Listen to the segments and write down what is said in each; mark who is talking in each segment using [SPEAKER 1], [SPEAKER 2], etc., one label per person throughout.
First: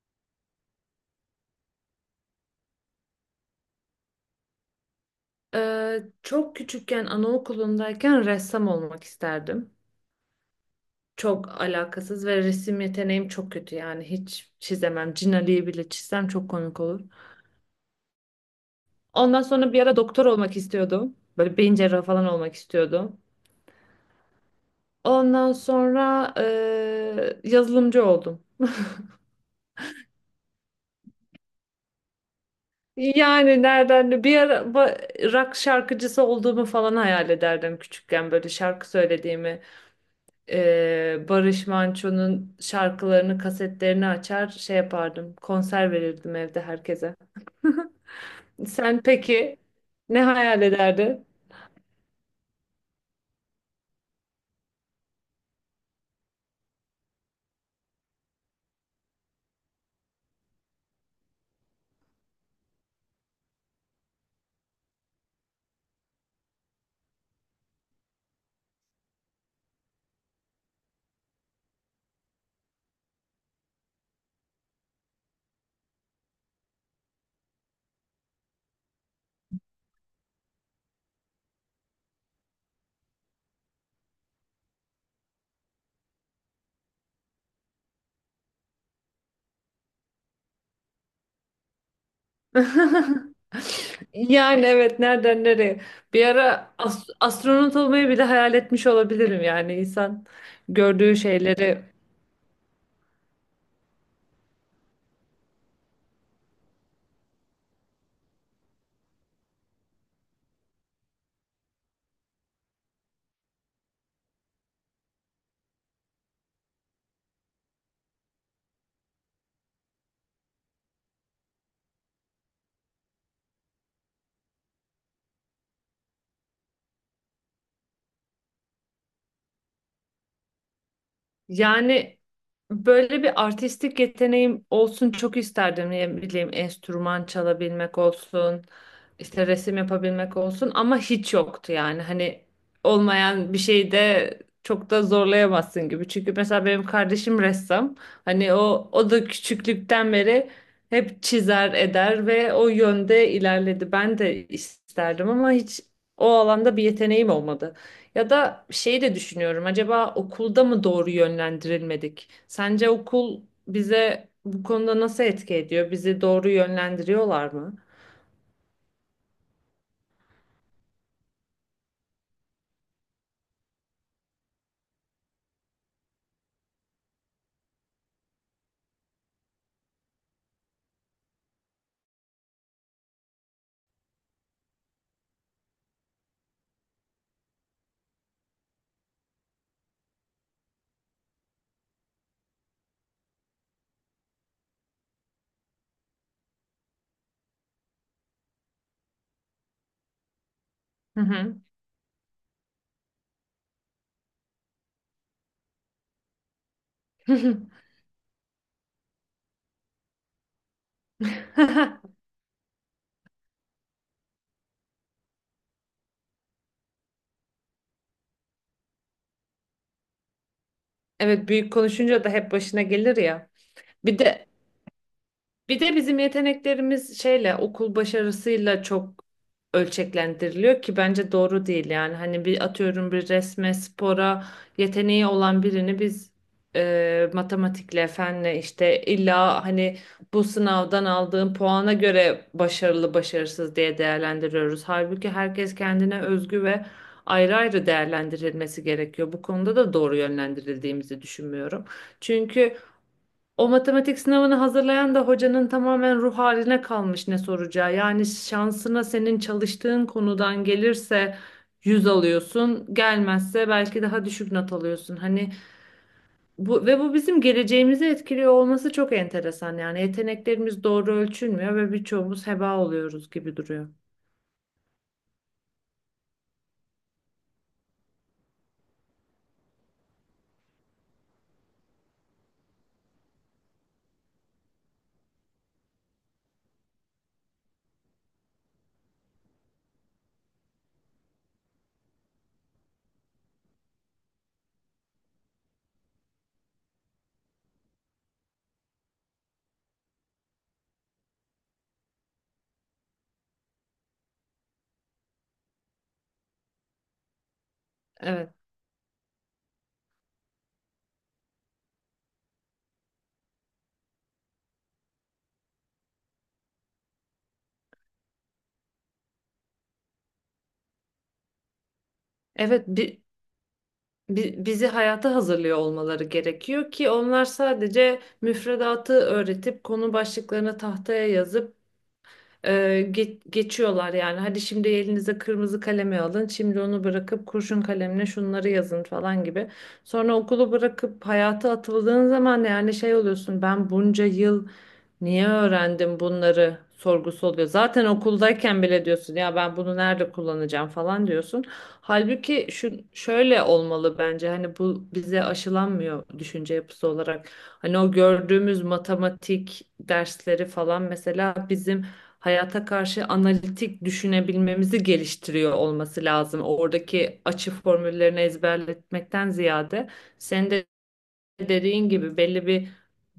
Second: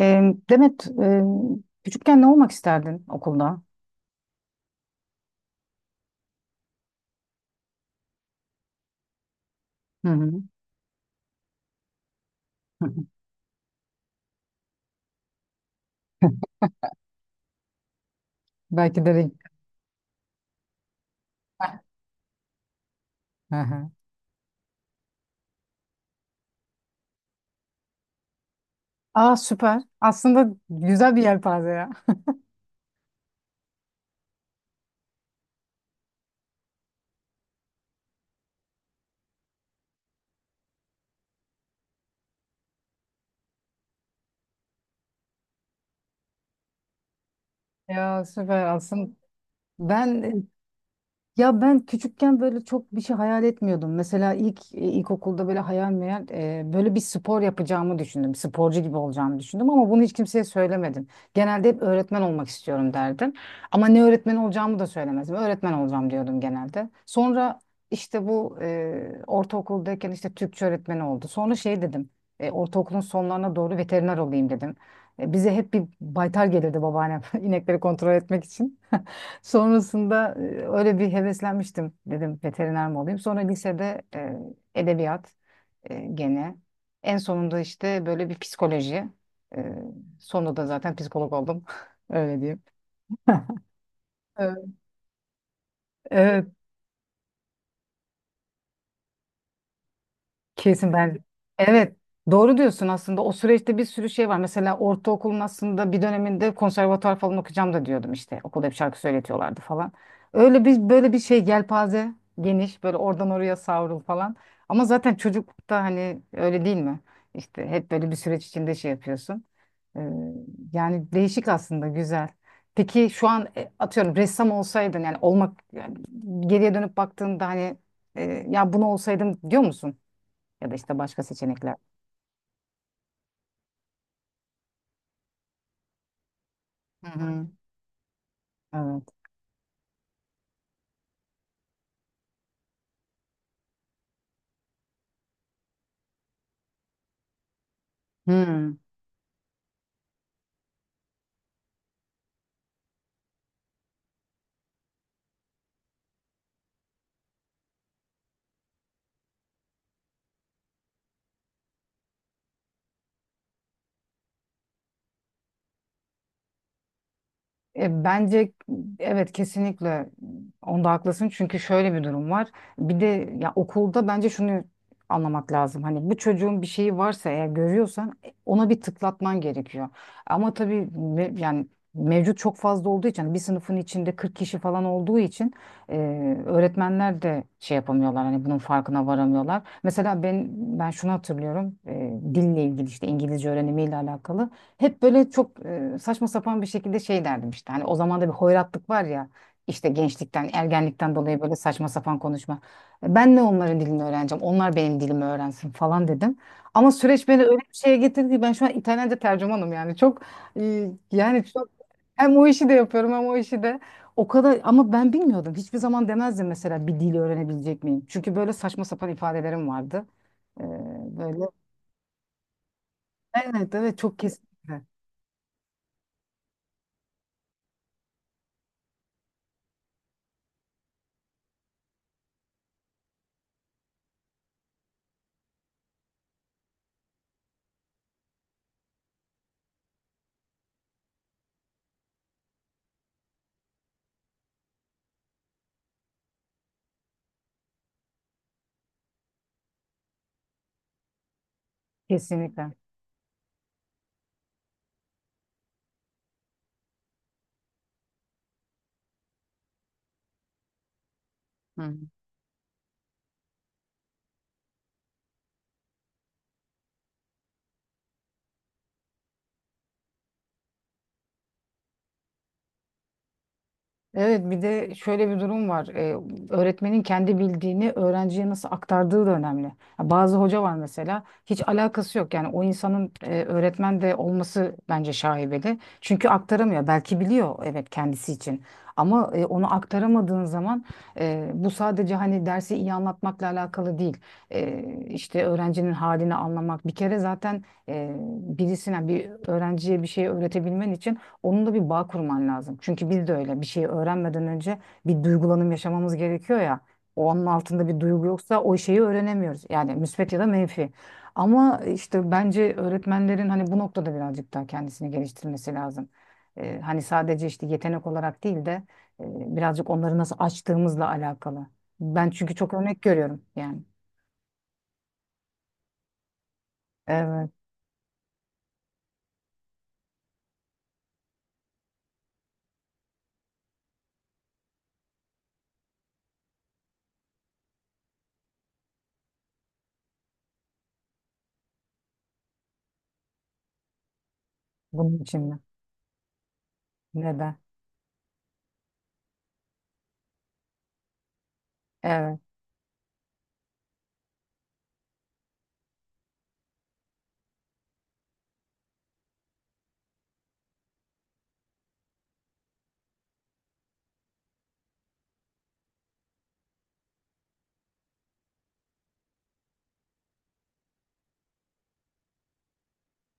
[SPEAKER 1] Demet, küçükken ne olmak isterdin okulda?
[SPEAKER 2] Çok küçükken anaokulundayken ressam olmak isterdim.
[SPEAKER 1] Hı hı.
[SPEAKER 2] Çok alakasız ve resim
[SPEAKER 1] Hı
[SPEAKER 2] yeteneğim çok kötü yani hiç çizemem. Cin Ali'yi bile
[SPEAKER 1] hı.
[SPEAKER 2] çizsem çok komik olur.
[SPEAKER 1] Belki de
[SPEAKER 2] Ondan
[SPEAKER 1] renk-
[SPEAKER 2] sonra bir ara doktor olmak istiyordum. Böyle beyin cerrahı falan olmak istiyordum.
[SPEAKER 1] Hı hı.
[SPEAKER 2] Ondan sonra yazılımcı oldum.
[SPEAKER 1] Aa, süper. Aslında güzel bir yelpaze ya.
[SPEAKER 2] Yani nereden bir ara rock şarkıcısı olduğumu falan hayal ederdim küçükken böyle şarkı söylediğimi. Barış Manço'nun şarkılarını, kasetlerini açar şey yapardım. Konser verirdim evde herkese.
[SPEAKER 1] Ya, süper
[SPEAKER 2] Sen
[SPEAKER 1] aslında.
[SPEAKER 2] peki ne
[SPEAKER 1] Ben
[SPEAKER 2] hayal ederdin?
[SPEAKER 1] Ya ben küçükken böyle çok bir şey hayal etmiyordum. Mesela ilk ilkokulda böyle hayal meyal böyle bir spor yapacağımı düşündüm. Sporcu gibi olacağımı düşündüm ama bunu hiç kimseye söylemedim. Genelde hep öğretmen olmak istiyorum derdim. Ama ne öğretmen olacağımı da söylemezdim. Öğretmen olacağım diyordum genelde. Sonra işte bu ortaokuldayken işte Türkçe öğretmeni oldu. Sonra şey dedim. Ortaokulun sonlarına doğru veteriner olayım dedim. Bize hep bir baytar gelirdi babaannem inekleri kontrol etmek için. Sonrasında öyle bir heveslenmiştim, dedim veteriner mi olayım. Sonra lisede edebiyat gene. En sonunda işte böyle bir psikoloji. E, Sonunda da zaten psikolog oldum. Öyle diyeyim.
[SPEAKER 2] Yani evet, nereden nereye? Bir
[SPEAKER 1] Evet.
[SPEAKER 2] ara astronot olmayı bile hayal etmiş olabilirim, yani insan
[SPEAKER 1] Kesin
[SPEAKER 2] gördüğü
[SPEAKER 1] ben.
[SPEAKER 2] şeyleri.
[SPEAKER 1] Evet, doğru diyorsun aslında. O süreçte bir sürü şey var. Mesela ortaokulun aslında bir döneminde konservatuvar falan okuyacağım da diyordum işte. Okulda bir şarkı söyletiyorlardı falan. Öyle bir, böyle bir şey yelpaze geniş, böyle oradan oraya savrul falan. Ama zaten çocuklukta hani öyle değil mi? İşte hep böyle bir süreç içinde şey yapıyorsun. Ee, Yani değişik aslında, güzel. Peki şu an atıyorum ressam olsaydın, yani olmak, yani geriye dönüp baktığında hani e, ya bunu olsaydım diyor musun? Ya da işte başka seçenekler.
[SPEAKER 2] Yani böyle bir artistik yeteneğim olsun çok isterdim. Ne bileyim
[SPEAKER 1] Hı
[SPEAKER 2] enstrüman
[SPEAKER 1] hı.
[SPEAKER 2] çalabilmek olsun,
[SPEAKER 1] Evet.
[SPEAKER 2] işte resim yapabilmek olsun, ama hiç yoktu yani. Hani olmayan bir şeyde çok da zorlayamazsın gibi. Çünkü mesela benim kardeşim ressam. Hani
[SPEAKER 1] Hı.
[SPEAKER 2] o da küçüklükten beri hep çizer eder ve o yönde ilerledi. Ben de isterdim ama hiç o alanda bir yeteneğim olmadı. Ya da şeyi de düşünüyorum. Acaba okulda mı doğru yönlendirilmedik? Sence okul bize bu konuda nasıl etki ediyor? Bizi doğru yönlendiriyorlar mı?
[SPEAKER 1] Bence evet, kesinlikle onda haklısın, çünkü şöyle bir durum var. Bir de ya okulda bence şunu anlamak lazım. Hani bu çocuğun bir şeyi varsa eğer, görüyorsan ona bir tıklatman gerekiyor. Ama tabii yani mevcut çok fazla olduğu için, hani bir sınıfın içinde 40 kişi falan olduğu için e, öğretmenler de şey yapamıyorlar. Hani bunun farkına varamıyorlar. Mesela ben şunu hatırlıyorum. Dille ilgili, işte İngilizce öğrenimiyle alakalı. Hep böyle çok saçma sapan bir şekilde şey derdim işte. Hani o zaman da bir hoyratlık var ya. İşte gençlikten, ergenlikten
[SPEAKER 2] Hı
[SPEAKER 1] dolayı böyle
[SPEAKER 2] hı.
[SPEAKER 1] saçma sapan konuşma. Ben ne onların dilini öğreneceğim, onlar benim dilimi öğrensin falan dedim. Ama süreç beni öyle bir şeye getirdi ki ben şu an İtalyanca tercümanım, yani. Çok yani çok, hem o işi de yapıyorum hem o işi de. O kadar, ama ben bilmiyordum. Hiçbir zaman demezdim, mesela bir dili öğrenebilecek miyim? Çünkü böyle saçma sapan ifadelerim vardı. E, Böyle.
[SPEAKER 2] Evet, büyük konuşunca da hep başına gelir ya.
[SPEAKER 1] Evet, evet, çok,
[SPEAKER 2] Bir de
[SPEAKER 1] kesinlikle.
[SPEAKER 2] Bir de bizim yeteneklerimiz şeyle, okul başarısıyla çok ölçeklendiriliyor ki bence doğru değil. Yani hani bir atıyorum, bir resme, spora yeteneği olan birini biz matematikle, fenle, işte illa hani bu sınavdan aldığın puana göre başarılı başarısız diye değerlendiriyoruz. Halbuki herkes kendine özgü ve ayrı ayrı değerlendirilmesi gerekiyor. Bu konuda da doğru yönlendirildiğimizi düşünmüyorum.
[SPEAKER 1] Kesinlikle.
[SPEAKER 2] Çünkü o matematik sınavını hazırlayan da hocanın tamamen ruh haline kalmış ne soracağı. Yani şansına senin çalıştığın konudan gelirse
[SPEAKER 1] Hı.
[SPEAKER 2] 100 alıyorsun, gelmezse belki daha düşük not alıyorsun. Hani bu ve bu bizim geleceğimizi etkiliyor olması çok enteresan. Yani yeteneklerimiz doğru ölçülmüyor ve birçoğumuz heba oluyoruz gibi duruyor.
[SPEAKER 1] Evet, bir de şöyle bir durum var. Öğretmenin kendi bildiğini öğrenciye nasıl aktardığı da önemli. Ya, bazı hoca var mesela, hiç alakası yok. Yani o insanın öğretmen de olması bence şaibeli. Çünkü aktaramıyor. Belki biliyor, evet, kendisi için. Ama onu aktaramadığın zaman bu sadece hani dersi iyi anlatmakla alakalı değil. E, işte öğrencinin halini anlamak. Bir kere zaten e, birisine, bir öğrenciye bir şey öğretebilmen için onun da bir bağ kurman lazım. Çünkü biz de öyle bir şeyi öğrenmeden önce bir duygulanım yaşamamız gerekiyor ya. O, onun altında bir duygu
[SPEAKER 2] Evet.
[SPEAKER 1] yoksa o şeyi öğrenemiyoruz. Yani müsbet ya da menfi. Ama işte bence öğretmenlerin hani bu noktada birazcık daha kendisini geliştirmesi lazım. Hani sadece işte yetenek olarak değil de birazcık onları nasıl açtığımızla alakalı. Ben çünkü çok
[SPEAKER 2] Evet,
[SPEAKER 1] örnek görüyorum yani.
[SPEAKER 2] bizi hayata hazırlıyor olmaları gerekiyor ki, onlar
[SPEAKER 1] Evet,
[SPEAKER 2] sadece müfredatı öğretip konu başlıklarını tahtaya yazıp Ee, geçiyorlar yani. Hadi şimdi elinize kırmızı kalemi alın. Şimdi onu bırakıp kurşun kalemle şunları yazın falan gibi. Sonra okulu bırakıp hayata atıldığın zaman yani şey oluyorsun. Ben bunca yıl
[SPEAKER 1] bunun
[SPEAKER 2] niye
[SPEAKER 1] için de.
[SPEAKER 2] öğrendim bunları sorgusu
[SPEAKER 1] Neden?
[SPEAKER 2] oluyor. Zaten okuldayken bile diyorsun ya, ben bunu nerede kullanacağım falan diyorsun.
[SPEAKER 1] Evet.
[SPEAKER 2] Halbuki şu şöyle olmalı bence, hani bu bize aşılanmıyor düşünce yapısı olarak. Hani o gördüğümüz matematik dersleri falan mesela bizim hayata karşı analitik düşünebilmemizi geliştiriyor olması lazım. Oradaki açı formüllerini ezberletmekten ziyade, senin de dediğin gibi belli bir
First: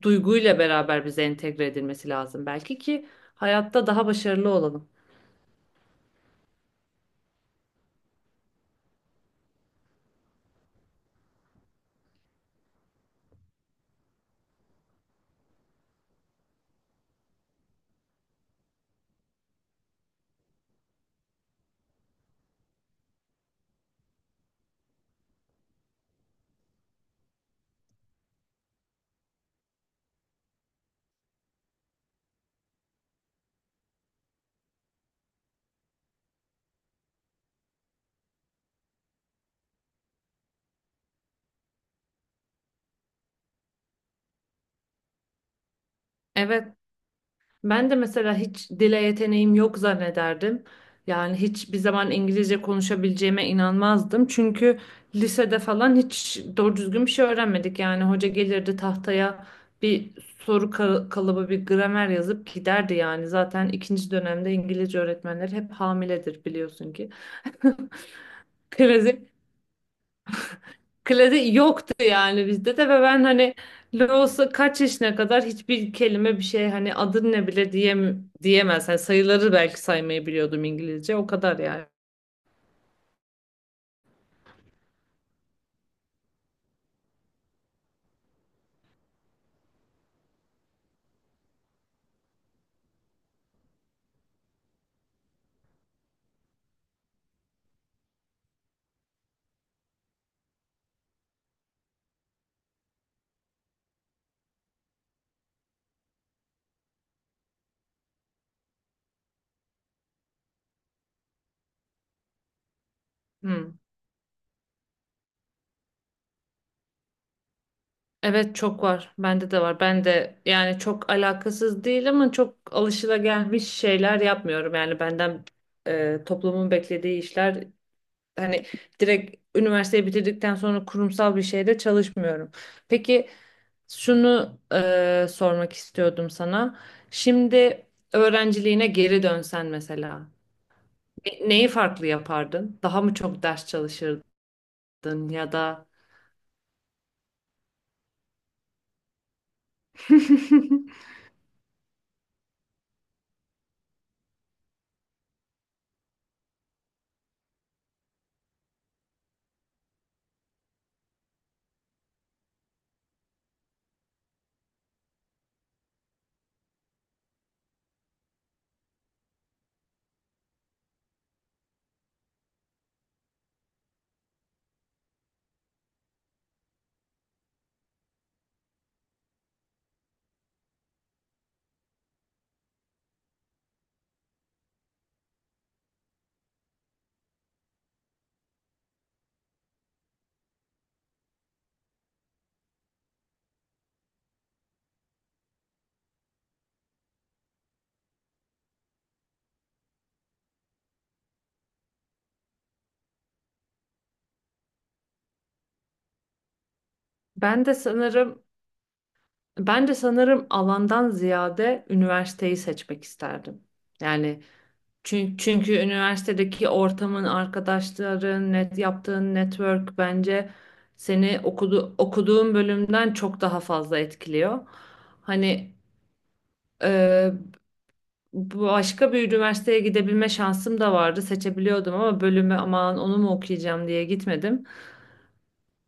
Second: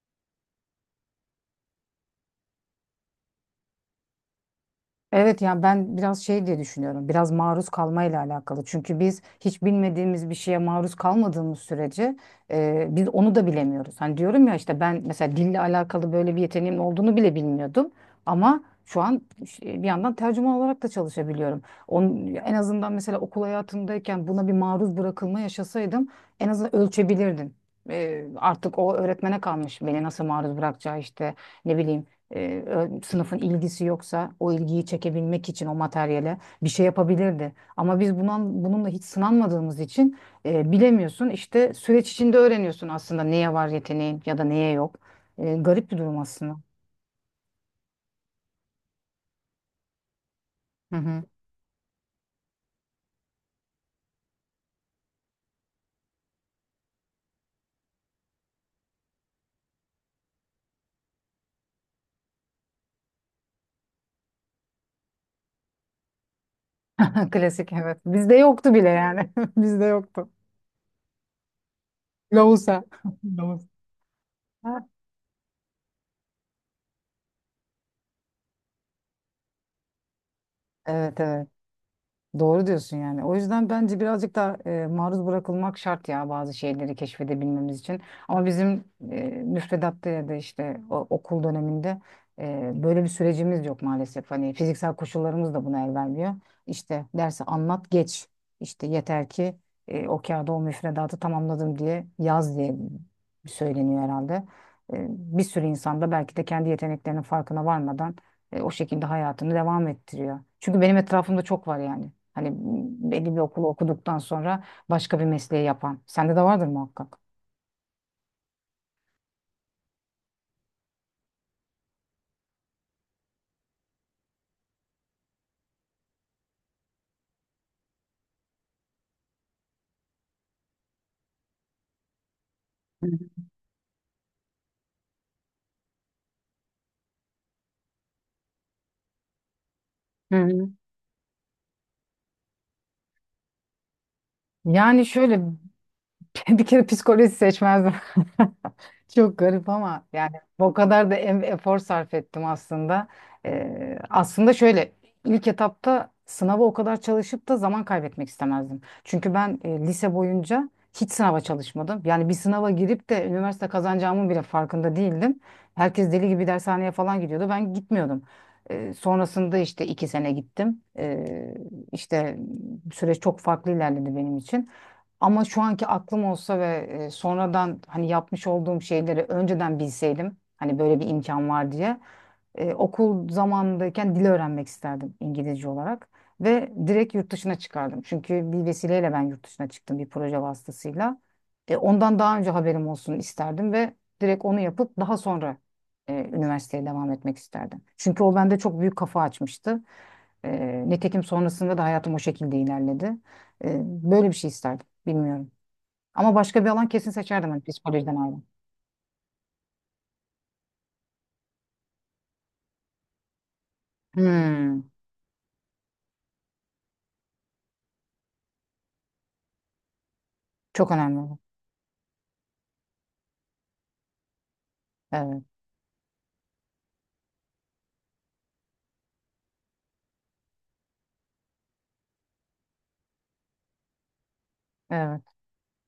[SPEAKER 2] duyguyla beraber bize entegre edilmesi lazım belki ki hayatta daha başarılı olalım.
[SPEAKER 1] Evet, yani ben biraz şey diye düşünüyorum. Biraz maruz kalmayla alakalı. Çünkü biz hiç bilmediğimiz bir şeye maruz kalmadığımız sürece biz onu da bilemiyoruz. Hani diyorum ya, işte ben mesela dille alakalı böyle bir yeteneğim olduğunu bile bilmiyordum. Ama şu an bir yandan tercüman olarak da çalışabiliyorum. Onun, en azından mesela okul hayatımdayken buna bir maruz bırakılma yaşasaydım, en azından ölçebilirdim. Artık o öğretmene kalmış beni nasıl maruz bırakacağı, işte ne bileyim, sınıfın ilgisi yoksa o ilgiyi çekebilmek için o materyale bir şey yapabilirdi. Ama biz bununla hiç sınanmadığımız için bilemiyorsun. İşte süreç içinde öğreniyorsun aslında neye var yeteneğin ya da neye yok. Garip bir durum aslında.
[SPEAKER 2] Evet, ben de mesela hiç dile yeteneğim yok zannederdim.
[SPEAKER 1] Hı hı.
[SPEAKER 2] Yani hiçbir zaman İngilizce konuşabileceğime inanmazdım. Çünkü lisede falan hiç doğru düzgün bir şey öğrenmedik. Yani hoca gelirdi tahtaya bir kalıbı, bir gramer yazıp giderdi yani. Zaten ikinci dönemde İngilizce öğretmenleri hep hamiledir, biliyorsun ki.
[SPEAKER 1] Klasik, evet. Bizde yoktu bile yani.
[SPEAKER 2] Klasik.
[SPEAKER 1] Bizde yoktu.
[SPEAKER 2] Klasik yoktu yani bizde
[SPEAKER 1] Loğusa.
[SPEAKER 2] de, ve ben hani
[SPEAKER 1] Loğusa.
[SPEAKER 2] Los'a kaç yaşına kadar hiçbir kelime, bir şey, hani adın ne bile diyemez. Hani sayıları belki saymayı biliyordum İngilizce,
[SPEAKER 1] Evet,
[SPEAKER 2] o
[SPEAKER 1] evet.
[SPEAKER 2] kadar yani.
[SPEAKER 1] Doğru diyorsun yani. O yüzden bence birazcık da maruz bırakılmak şart ya, bazı şeyleri keşfedebilmemiz için. Ama bizim müfredatta ya da işte okul döneminde böyle bir sürecimiz yok maalesef. Hani fiziksel koşullarımız da buna el vermiyor. İşte dersi anlat, geç. İşte yeter ki o kağıda o müfredatı tamamladım diye yaz diye söyleniyor herhalde. Bir sürü insan da belki de kendi yeteneklerinin farkına varmadan o şekilde hayatını devam ettiriyor. Çünkü benim etrafımda çok var yani. Hani belli bir okulu
[SPEAKER 2] Hmm.
[SPEAKER 1] okuduktan sonra başka bir mesleği yapan. Sende de vardır muhakkak.
[SPEAKER 2] Evet, çok var. Bende de var. Ben de yani çok alakasız değil ama çok alışılagelmiş şeyler yapmıyorum. Yani benden toplumun beklediği işler, hani direkt üniversiteyi bitirdikten sonra kurumsal bir şeyde çalışmıyorum.
[SPEAKER 1] Hı hı.
[SPEAKER 2] Peki şunu sormak istiyordum sana. Şimdi öğrenciliğine geri dönsen mesela,
[SPEAKER 1] Hı hı.
[SPEAKER 2] neyi farklı yapardın? Daha mı çok ders çalışırdın
[SPEAKER 1] Yani şöyle.
[SPEAKER 2] ya da
[SPEAKER 1] Bir kere psikoloji seçmezdim. Çok garip ama yani o kadar da efor sarf ettim aslında. Aslında şöyle, ilk etapta sınava o kadar çalışıp da zaman kaybetmek istemezdim. Çünkü ben lise boyunca hiç sınava çalışmadım. Yani bir sınava girip de üniversite kazanacağımın bile farkında değildim. Herkes deli gibi dershaneye falan gidiyordu. Ben gitmiyordum. Sonrasında işte 2 sene gittim. İşte süreç çok farklı ilerledi benim için. Ama şu anki aklım olsa ve sonradan hani yapmış olduğum şeyleri önceden bilseydim, hani böyle bir imkan var diye, okul zamanındayken dil öğrenmek isterdim, İngilizce olarak, ve direkt yurt dışına çıkardım. Çünkü bir vesileyle ben yurt dışına çıktım, bir proje vasıtasıyla. Ondan daha önce haberim olsun isterdim ve direkt onu yapıp daha sonra üniversiteye devam etmek isterdim. Çünkü o bende çok büyük kafa açmıştı. Nitekim sonrasında da hayatım o şekilde ilerledi. Böyle bir şey isterdim. Bilmiyorum. Ama başka bir alan kesin seçerdim ben,
[SPEAKER 2] ben de
[SPEAKER 1] psikolojiden ayrı.
[SPEAKER 2] sanırım ben de sanırım alandan ziyade üniversiteyi seçmek isterdim. Yani
[SPEAKER 1] Hmm,
[SPEAKER 2] çünkü üniversitedeki ortamın, arkadaşların, net yaptığın network bence
[SPEAKER 1] çok önemli bu.
[SPEAKER 2] seni okuduğun bölümden çok daha fazla etkiliyor.
[SPEAKER 1] Evet,
[SPEAKER 2] Hani Ee, başka bir üniversiteye gidebilme şansım da vardı. Seçebiliyordum ama bölümü, aman onu mu okuyacağım diye gitmedim.
[SPEAKER 1] evet.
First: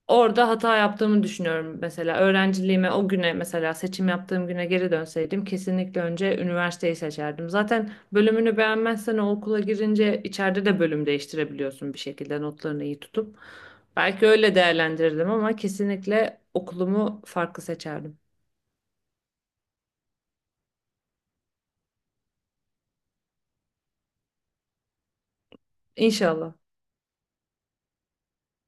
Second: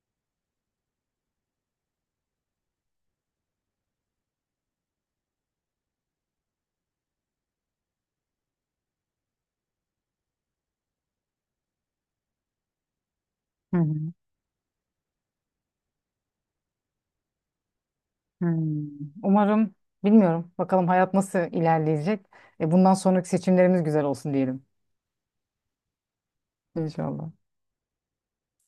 [SPEAKER 2] Orada hata yaptığımı düşünüyorum mesela. Öğrenciliğime o güne, mesela seçim yaptığım güne geri dönseydim, kesinlikle önce üniversiteyi seçerdim. Zaten bölümünü beğenmezsen o okula girince içeride de bölüm değiştirebiliyorsun bir şekilde, notlarını iyi tutup.
[SPEAKER 1] Hı hı.
[SPEAKER 2] Belki öyle değerlendirirdim ama kesinlikle okulumu farklı seçerdim.
[SPEAKER 1] Hmm. Umarım, bilmiyorum. Bakalım hayat nasıl ilerleyecek. Bundan sonraki seçimlerimiz güzel olsun diyelim.
[SPEAKER 2] İnşallah.
[SPEAKER 1] İnşallah.